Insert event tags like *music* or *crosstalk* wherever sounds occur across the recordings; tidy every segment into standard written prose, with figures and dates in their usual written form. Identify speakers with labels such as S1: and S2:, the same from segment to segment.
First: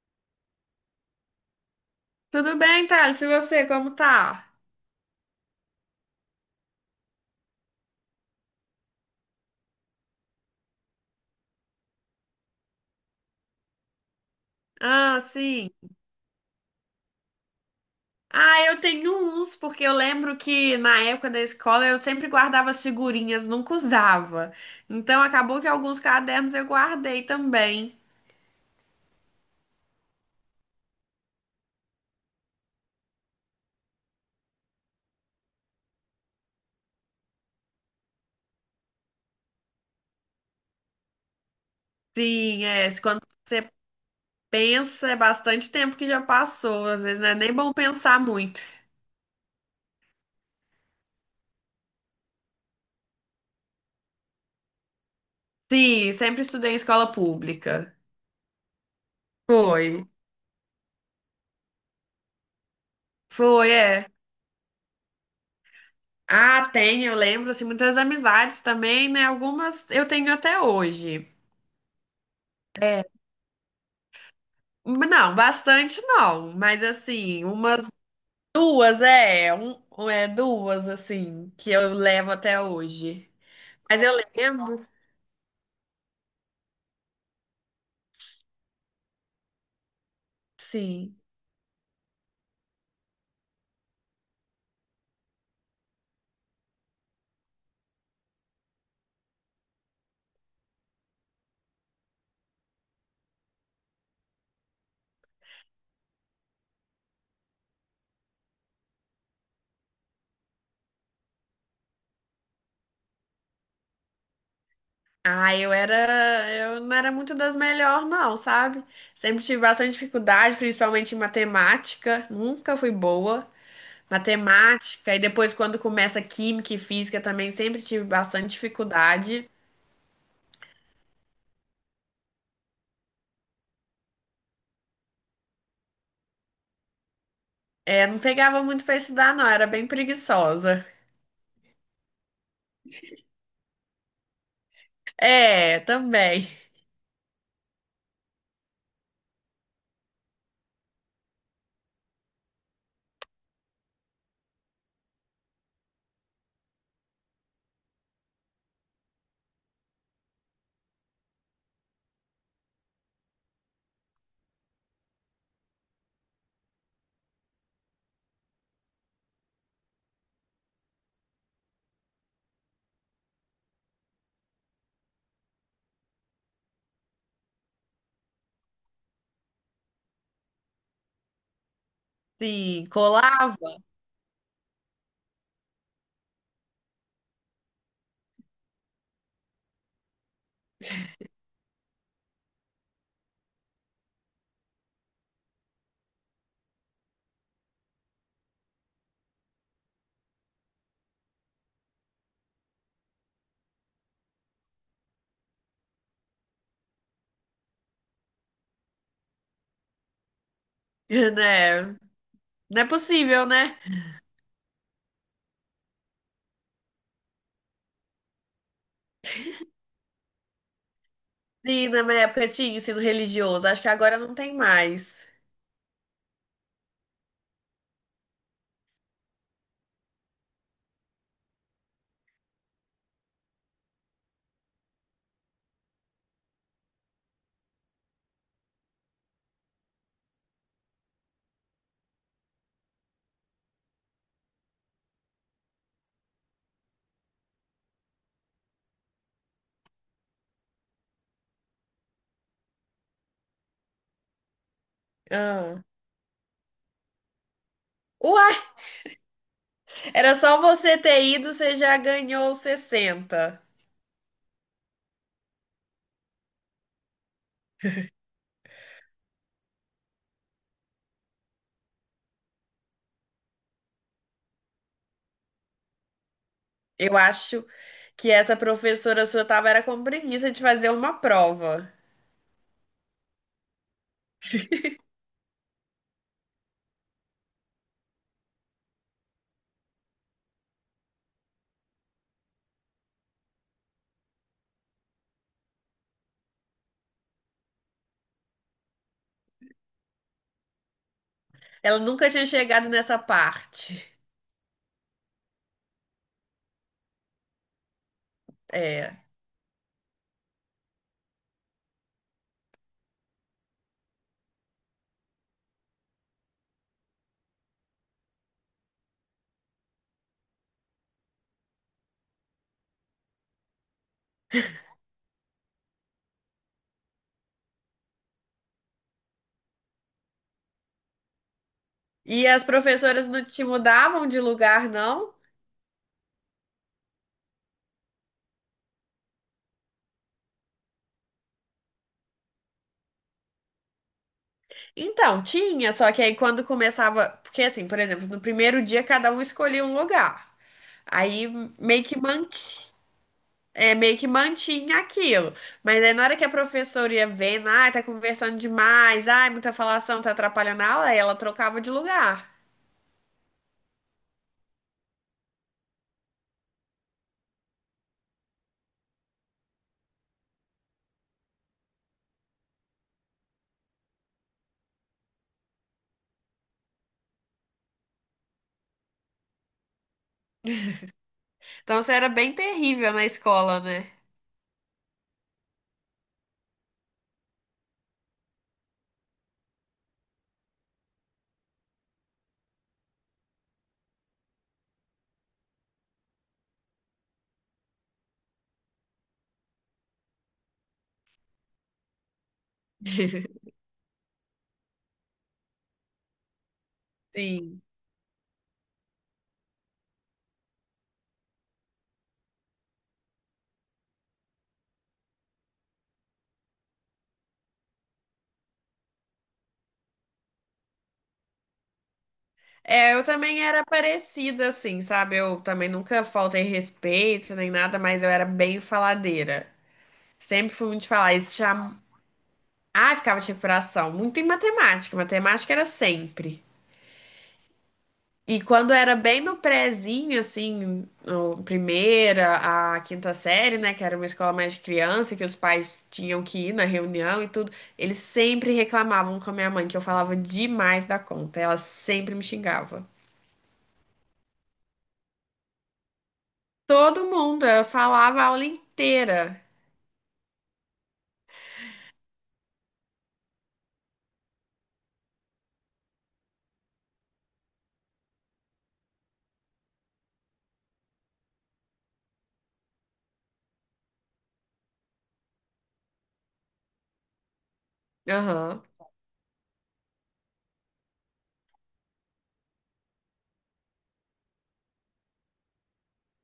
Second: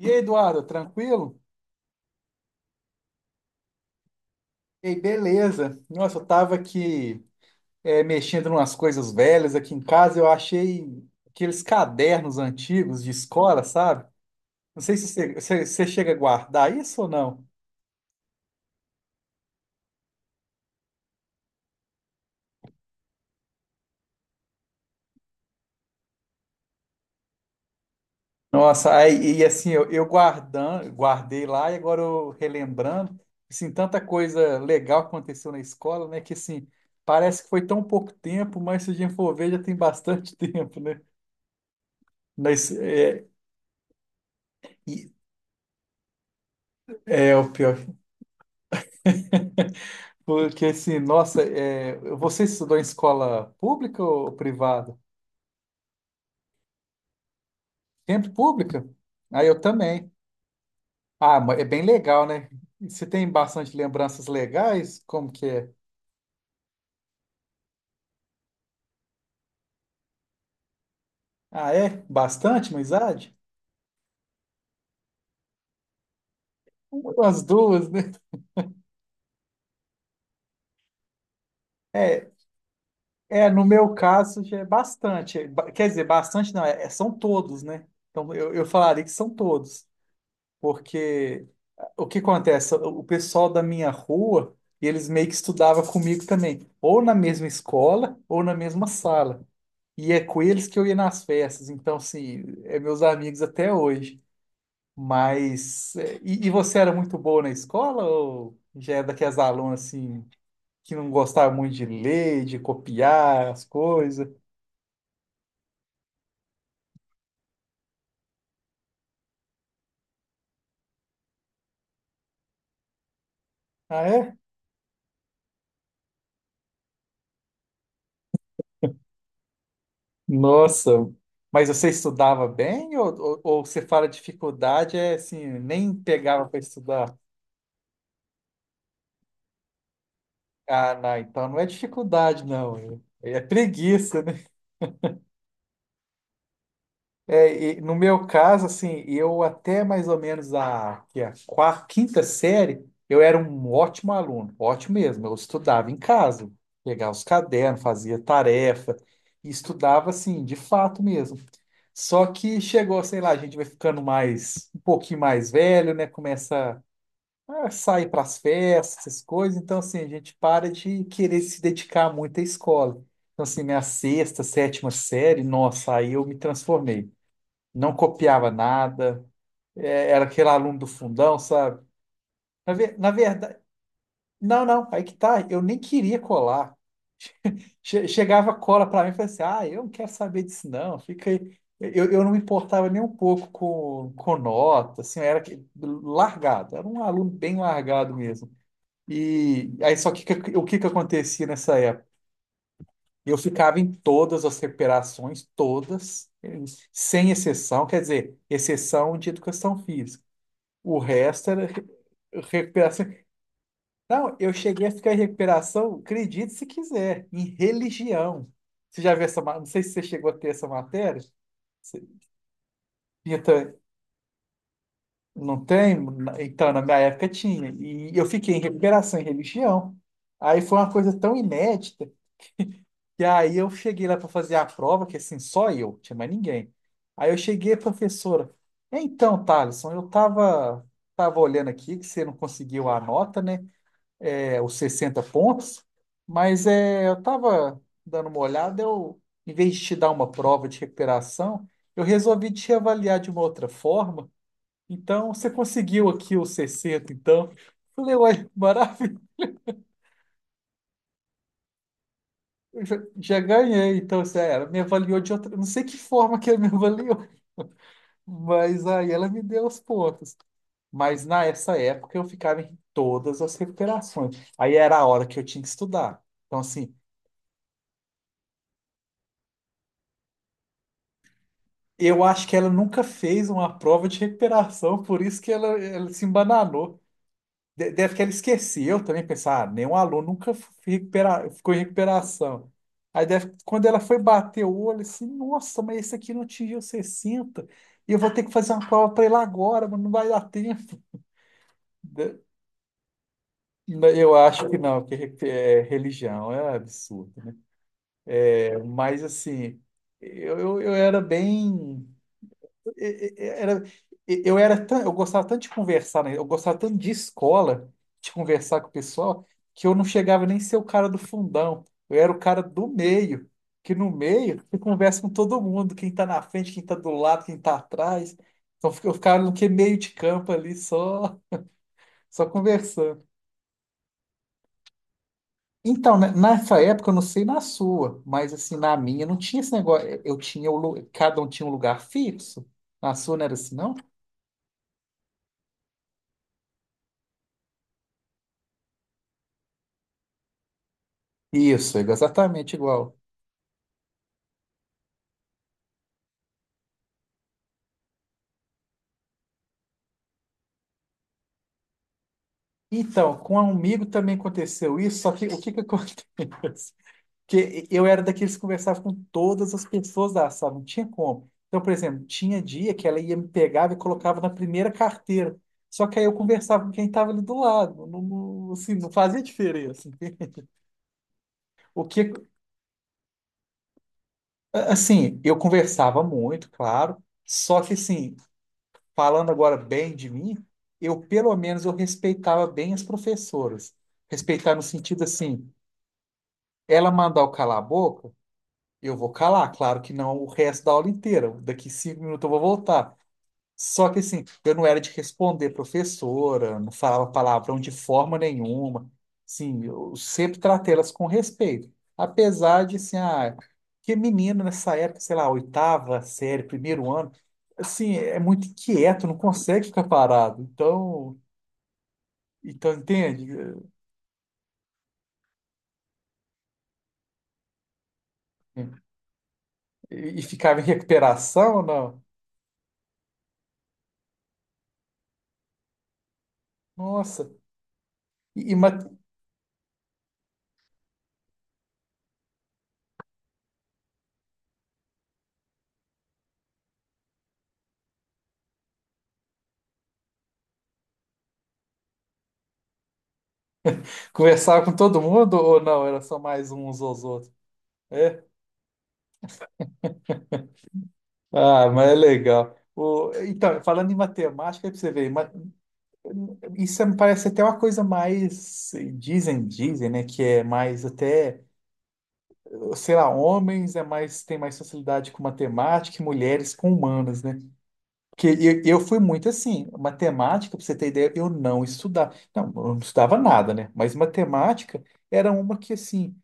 S1: E aí, Eduardo, tranquilo?
S2: Tudo bem, Thales? E você, como tá?
S1: Ei, beleza. Nossa, eu tava aqui mexendo em umas coisas velhas aqui em casa, eu achei aqueles cadernos antigos de escola, sabe? Não sei se
S2: Ah, sim.
S1: você chega a guardar isso ou não.
S2: Ah, eu tenho uns, porque eu lembro que na época da escola eu sempre guardava as figurinhas, nunca usava. Então acabou que alguns cadernos eu guardei também.
S1: Nossa, aí, e assim, eu guardando, guardei lá e agora eu relembrando, assim, tanta coisa legal que aconteceu na escola, né? Que assim, parece que foi tão pouco tempo, mas se a gente for ver, já tem bastante *laughs* tempo, né?
S2: Sim,
S1: Mas,
S2: é. Se Quando você
S1: e-
S2: pensa, é bastante tempo que já passou. Às vezes não é
S1: é o
S2: nem bom
S1: pior.
S2: pensar muito.
S1: Porque assim, nossa, você estudou em escola pública ou privada?
S2: Sim, sempre estudei em escola pública.
S1: Sempre pública? Ah, eu
S2: Foi.
S1: também. Ah, mas é bem legal, né? E você tem
S2: Foi,
S1: bastante
S2: é.
S1: lembranças legais? Como que é?
S2: Ah, tem, eu lembro, assim, muitas amizades também, né? Algumas eu tenho até hoje.
S1: Ah, é? Bastante, amizade?
S2: Não, bastante não, mas
S1: As
S2: assim, umas
S1: duas, né?
S2: duas, é, duas, assim, que eu
S1: É,
S2: levo até hoje.
S1: no meu
S2: Mas eu
S1: caso já é
S2: lembro,
S1: bastante. Quer dizer, bastante não, são todos, né? Então eu falaria que são todos,
S2: sim.
S1: porque o que acontece? O pessoal da minha rua, eles meio que estudava comigo também, ou na mesma escola, ou na mesma sala. E é com eles que eu ia nas festas, então, assim, é meus amigos até hoje. Mas, e você era muito boa na escola, ou já é daquelas alunas, assim, que não gostava muito de ler, de copiar as coisas?
S2: Ah, eu não era muito das melhores, não, sabe? Sempre tive bastante dificuldade, principalmente em matemática, nunca fui boa.
S1: Ah, é?
S2: Matemática, e depois quando começa química e física também sempre tive bastante dificuldade.
S1: Nossa, mas você estudava bem, ou, você fala dificuldade, é assim, nem pegava para estudar?
S2: É, não pegava muito pra estudar, não, era bem preguiçosa.
S1: Ah, não, então não é dificuldade, não. É preguiça, né?
S2: É, também.
S1: E no meu caso, assim, eu até mais ou menos a, que é a quarta, quinta série, eu era um ótimo aluno, ótimo mesmo. Eu estudava em casa, pegava os cadernos, fazia tarefa, e estudava, assim, de fato mesmo. Só que chegou, sei lá, a gente vai ficando mais, um pouquinho mais velho, né? Começa sair para as festas, essas coisas. Então, assim, a gente para de querer se dedicar muito à escola. Então, assim, minha sexta, sétima série, nossa, aí eu me transformei. Não copiava nada, era aquele aluno do fundão, sabe? Na,
S2: Sim,
S1: ve- na
S2: colava,
S1: verdade, não, não, aí que tá, eu nem queria colar. Chegava cola para mim e falava assim: ah, eu não quero saber disso, não, fica aí. Eu não me importava nem um pouco com nota, assim, eu era largado, era um aluno bem largado mesmo. E aí só que o que que acontecia nessa época? Eu ficava em todas as recuperações, todas, sem exceção, quer dizer, exceção de educação física. O
S2: *laughs*
S1: resto era
S2: né? Não é
S1: recuperação.
S2: possível, né?
S1: Não, eu cheguei a ficar em recuperação, acredite se quiser, em religião. Você já viu essa, não sei se você chegou a ter essa matéria.
S2: Sim, na
S1: Você-
S2: minha época tinha ensino religioso.
S1: Então,
S2: Acho que agora não tem mais.
S1: não tem? Então, na minha época tinha. E eu fiquei em recuperação em religião. Aí foi uma coisa tão inédita. E aí eu cheguei lá para fazer a prova, que assim, só eu, tinha mais ninguém. Aí eu cheguei, professora, então, Thaleson, eu tava olhando aqui que você não conseguiu a nota, né? É, os 60 pontos, mas eu tava dando uma olhada, em vez de te dar uma prova de recuperação, eu resolvi te avaliar de uma outra forma. Então, você
S2: Ah.
S1: conseguiu aqui os 60 então. Falei, uai,
S2: Uai, era só você ter ido, você já ganhou
S1: eu já
S2: sessenta.
S1: ganhei, então, assim, ah, ela me avaliou de outra. Não sei que forma que ela me *laughs* avaliou, mas aí ela me deu os pontos. Mas nessa época eu ficava em todas as recuperações. Aí era a hora que eu tinha que estudar. Então, assim,
S2: Eu acho que essa professora sua tava era com preguiça de fazer uma prova.
S1: eu acho que ela nunca fez uma prova de recuperação, por isso que ela se embananou. Deve que ela esqueceu também, pensar, ah, nenhum aluno nunca ficou em recuperação. Aí deve, que quando ela foi bater o olho, assim, nossa, mas esse aqui não atingiu 60 e eu vou ter que fazer uma prova para ele agora, mas não vai dar tempo.
S2: Ela nunca
S1: De-
S2: tinha chegado nessa parte.
S1: Eu acho que não, que religião é absurdo. Mas,
S2: É.
S1: assim, eu era bem. e- e- era, eu era tão, eu gostava tanto de conversar, né? Eu gostava tanto de escola, de conversar com o pessoal, que eu não chegava nem a ser o cara do fundão. Eu era o cara do meio, que no meio você conversa com todo mundo, quem tá na frente, quem tá do lado, quem tá atrás. Então eu ficava no que meio de campo ali, só, só
S2: E as
S1: conversando.
S2: professoras não te mudavam de lugar, não?
S1: Então, né, nessa época, eu não sei na sua, mas assim, na minha não tinha esse negócio. Eu tinha o, lu- Cada um tinha um lugar fixo. Na sua não era assim, não?
S2: Então, tinha, só que aí quando começava. Porque, assim, por exemplo, no primeiro dia cada um escolhia um lugar. Aí
S1: Isso,
S2: meio que
S1: exatamente
S2: manti-
S1: igual.
S2: é, meio que mantinha aquilo. Mas aí na hora que a professora ia vendo, ah, tá conversando demais, ai, muita falação, tá atrapalhando a aula, aí ela trocava de lugar.
S1: Então, com um amigo também aconteceu isso, só que o que que acontece? *laughs* Que eu era daqueles que conversava com todas as pessoas da sala, não tinha como. Então, por exemplo, tinha dia que ela ia me pegava e colocava na primeira carteira. Só que aí eu conversava com quem estava ali do lado, não, assim, não fazia diferença.
S2: Então
S1: O
S2: isso era
S1: que,
S2: bem terrível na escola, né?
S1: assim, eu conversava muito, claro, só que assim, falando agora bem de mim, eu pelo menos eu respeitava bem as professoras. Respeitar no sentido assim, ela mandar eu calar a boca, eu vou calar. Claro que não o resto da aula inteira. Daqui 5 minutos eu vou voltar.
S2: *laughs*
S1: Só que assim, eu não era de responder professora, não falava palavrão
S2: Sim.
S1: de forma nenhuma. Sim, eu sempre tratei elas com respeito. Apesar de, assim, ah, que menino nessa época, sei lá, oitava série, primeiro ano, assim, é muito inquieto, não consegue ficar parado. Então,
S2: É, eu
S1: entende?
S2: também era parecida, assim, sabe? Eu também nunca faltei respeito nem nada, mas eu era bem faladeira.
S1: E
S2: Sempre
S1: ficava em
S2: fui muito falar. Isso.
S1: recuperação, não?
S2: Ah, ficava de recuperação. Muito em matemática. Matemática era sempre.
S1: Nossa. E,
S2: E
S1: e
S2: quando
S1: ma-
S2: era bem no prézinho, assim, no primeira, a quinta série, né, que era uma escola mais de criança, que os pais tinham que ir na reunião e tudo, eles sempre reclamavam com a minha mãe que eu falava demais da conta. Ela sempre me xingava.
S1: Conversava com todo mundo ou não? Era só mais uns aos
S2: Todo
S1: outros?
S2: mundo, eu falava
S1: É?
S2: a aula inteira.
S1: Ah, mas é legal. O, então, falando em matemática, aí pra você ver, isso me parece até uma coisa mais, dizem, né, que é mais até, sei lá, homens é mais, tem mais facilidade com matemática e mulheres com humanas, né? Que eu,
S2: Aham.
S1: eu fui muito assim, matemática, para você ter ideia, eu não estudava. Não, eu não estudava nada, né? Mas matemática era uma que, assim,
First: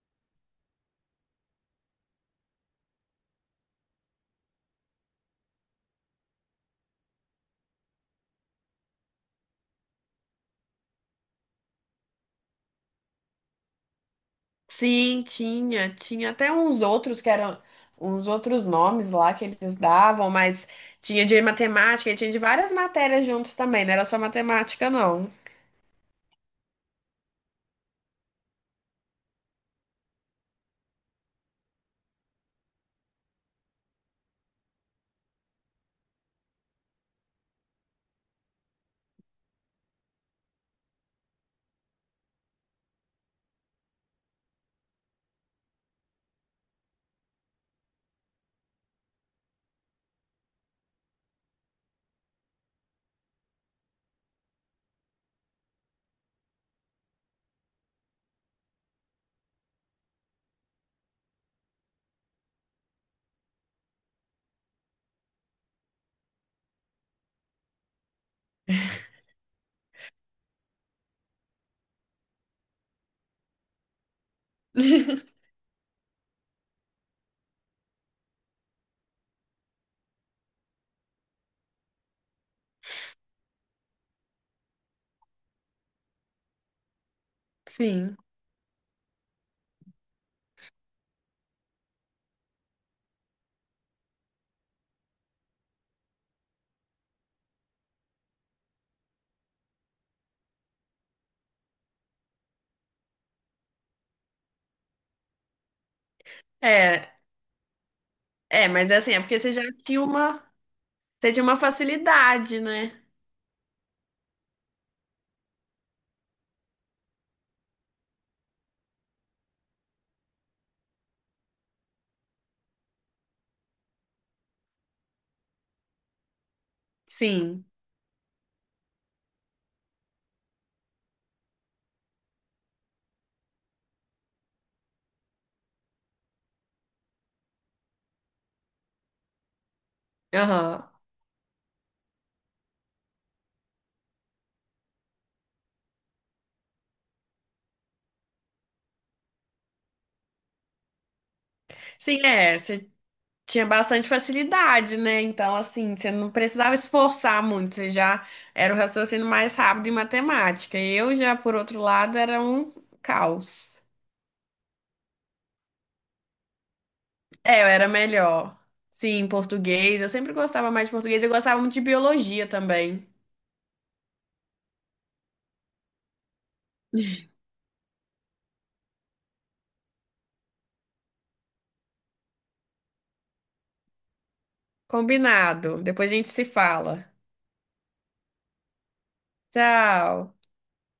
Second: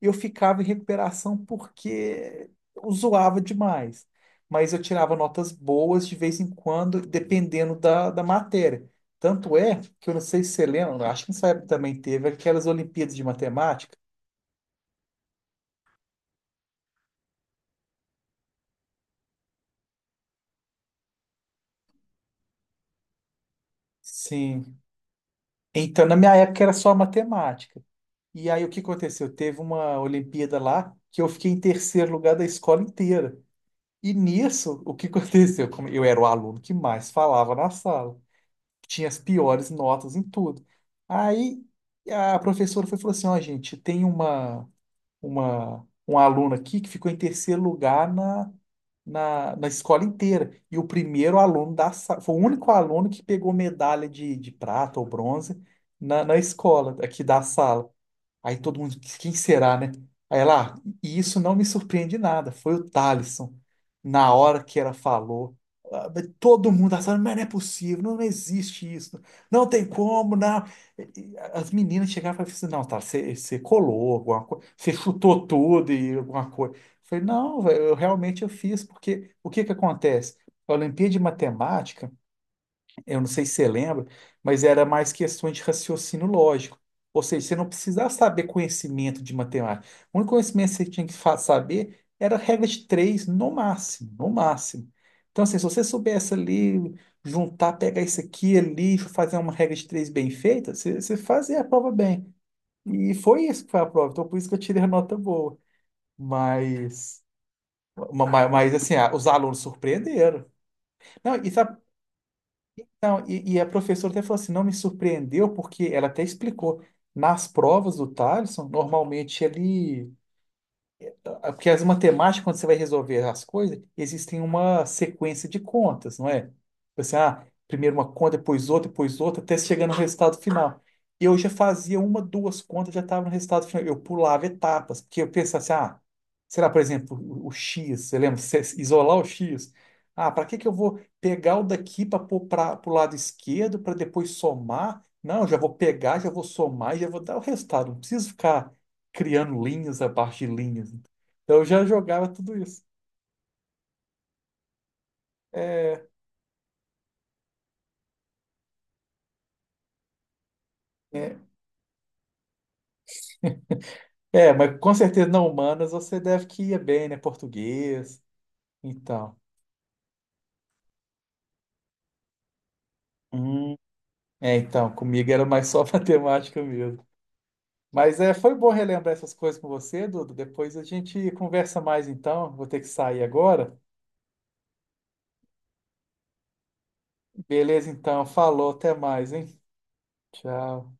S1: eu ficava em recuperação porque eu zoava demais. Mas eu tirava notas boas de vez em quando, dependendo da matéria. Tanto é que eu não sei se você lembra, acho que nessa época também teve aquelas Olimpíadas de Matemática.
S2: Sim, tinha. Tinha até uns outros que eram uns outros nomes lá que eles davam, mas tinha de matemática e tinha de várias matérias juntos também, não era só
S1: Sim.
S2: matemática, não.
S1: Então, na minha época era só matemática. E aí o que aconteceu? Teve uma Olimpíada lá que eu fiquei em terceiro lugar da escola inteira. E nisso, o que *laughs* aconteceu? Como eu era o aluno que mais falava na sala, tinha as piores notas em tudo. Aí a professora foi e falou assim: ó, gente, tem uma um aluno aqui que ficou em terceiro lugar na escola inteira. E o primeiro aluno da sala, foi o único aluno que pegou medalha de prata ou bronze na escola, aqui da sala. Aí todo mundo, quem será, né? Aí ela, "Ah, e isso não me surpreende nada, foi o Thalisson." Na hora que ela falou, ah, mas todo mundo da sala, mas não é possível, não, não existe isso, não tem como, não. As meninas chegavam e falavam assim, não, tá, você colou alguma coisa, você
S2: *laughs*
S1: chutou tudo e alguma coisa. Eu falei, não, velho, eu realmente eu fiz, porque o que que acontece? A Olimpíada de Matemática, eu não sei se você lembra, mas era mais questões de raciocínio lógico. Ou seja, você não precisava
S2: Sim.
S1: saber conhecimento de matemática. O único conhecimento que você tinha que saber era a regra de três no máximo, no máximo. Então, assim, se você soubesse ali juntar, pegar isso aqui ali, fazer uma regra de três bem feita, você fazia a prova bem. E foi isso que foi a prova. Então, por isso que eu tirei a nota boa.
S2: É,
S1: Mas, mas
S2: mas
S1: assim,
S2: é
S1: ah,
S2: assim, é
S1: os
S2: porque
S1: alunos surpreenderam.
S2: você
S1: Não,
S2: tinha
S1: e
S2: uma
S1: sabe.
S2: facilidade, né?
S1: Não, e a professora até falou assim, não me surpreendeu, porque ela até explicou, nas provas do Thaleson, normalmente ele porque as matemáticas, quando você vai resolver as coisas, existem uma sequência de contas, não é? Você,
S2: Sim.
S1: primeiro uma conta, depois outra, até chegar no resultado final. Eu já fazia uma, duas contas, já estava no resultado final. Eu pulava etapas, porque eu pensava assim, ah, sei lá, por exemplo, o X, você lembra? Você isolar o X. Ah, para que que eu
S2: Aham.
S1: vou pegar o daqui para pôr para o lado esquerdo, para depois somar? Não, eu já vou pegar, já vou somar, e já vou dar o resultado. Não preciso ficar criando linhas abaixo de linhas. Então eu já
S2: Sim,
S1: jogava tudo
S2: é.
S1: isso.
S2: Você tinha bastante facilidade, né? Então, assim,
S1: É,
S2: você não precisava esforçar muito, você já era o raciocínio mais rápido em matemática. Eu já,
S1: é,
S2: por outro lado, era um caos.
S1: mas com certeza não humanas você deve que ia bem, né?
S2: É, eu era
S1: Português,
S2: melhor. Sim,
S1: então.
S2: português. Eu sempre gostava mais de português. Eu gostava muito de biologia também.
S1: Hum, então, comigo era mais só *laughs* matemática mesmo. Mas foi bom relembrar essas coisas com você, Dudu. Depois a gente conversa mais então. Vou ter que sair agora.
S2: Combinado. Depois a gente se fala.
S1: Beleza, então. Falou, até mais, hein?
S2: Tchau.
S1: Tchau.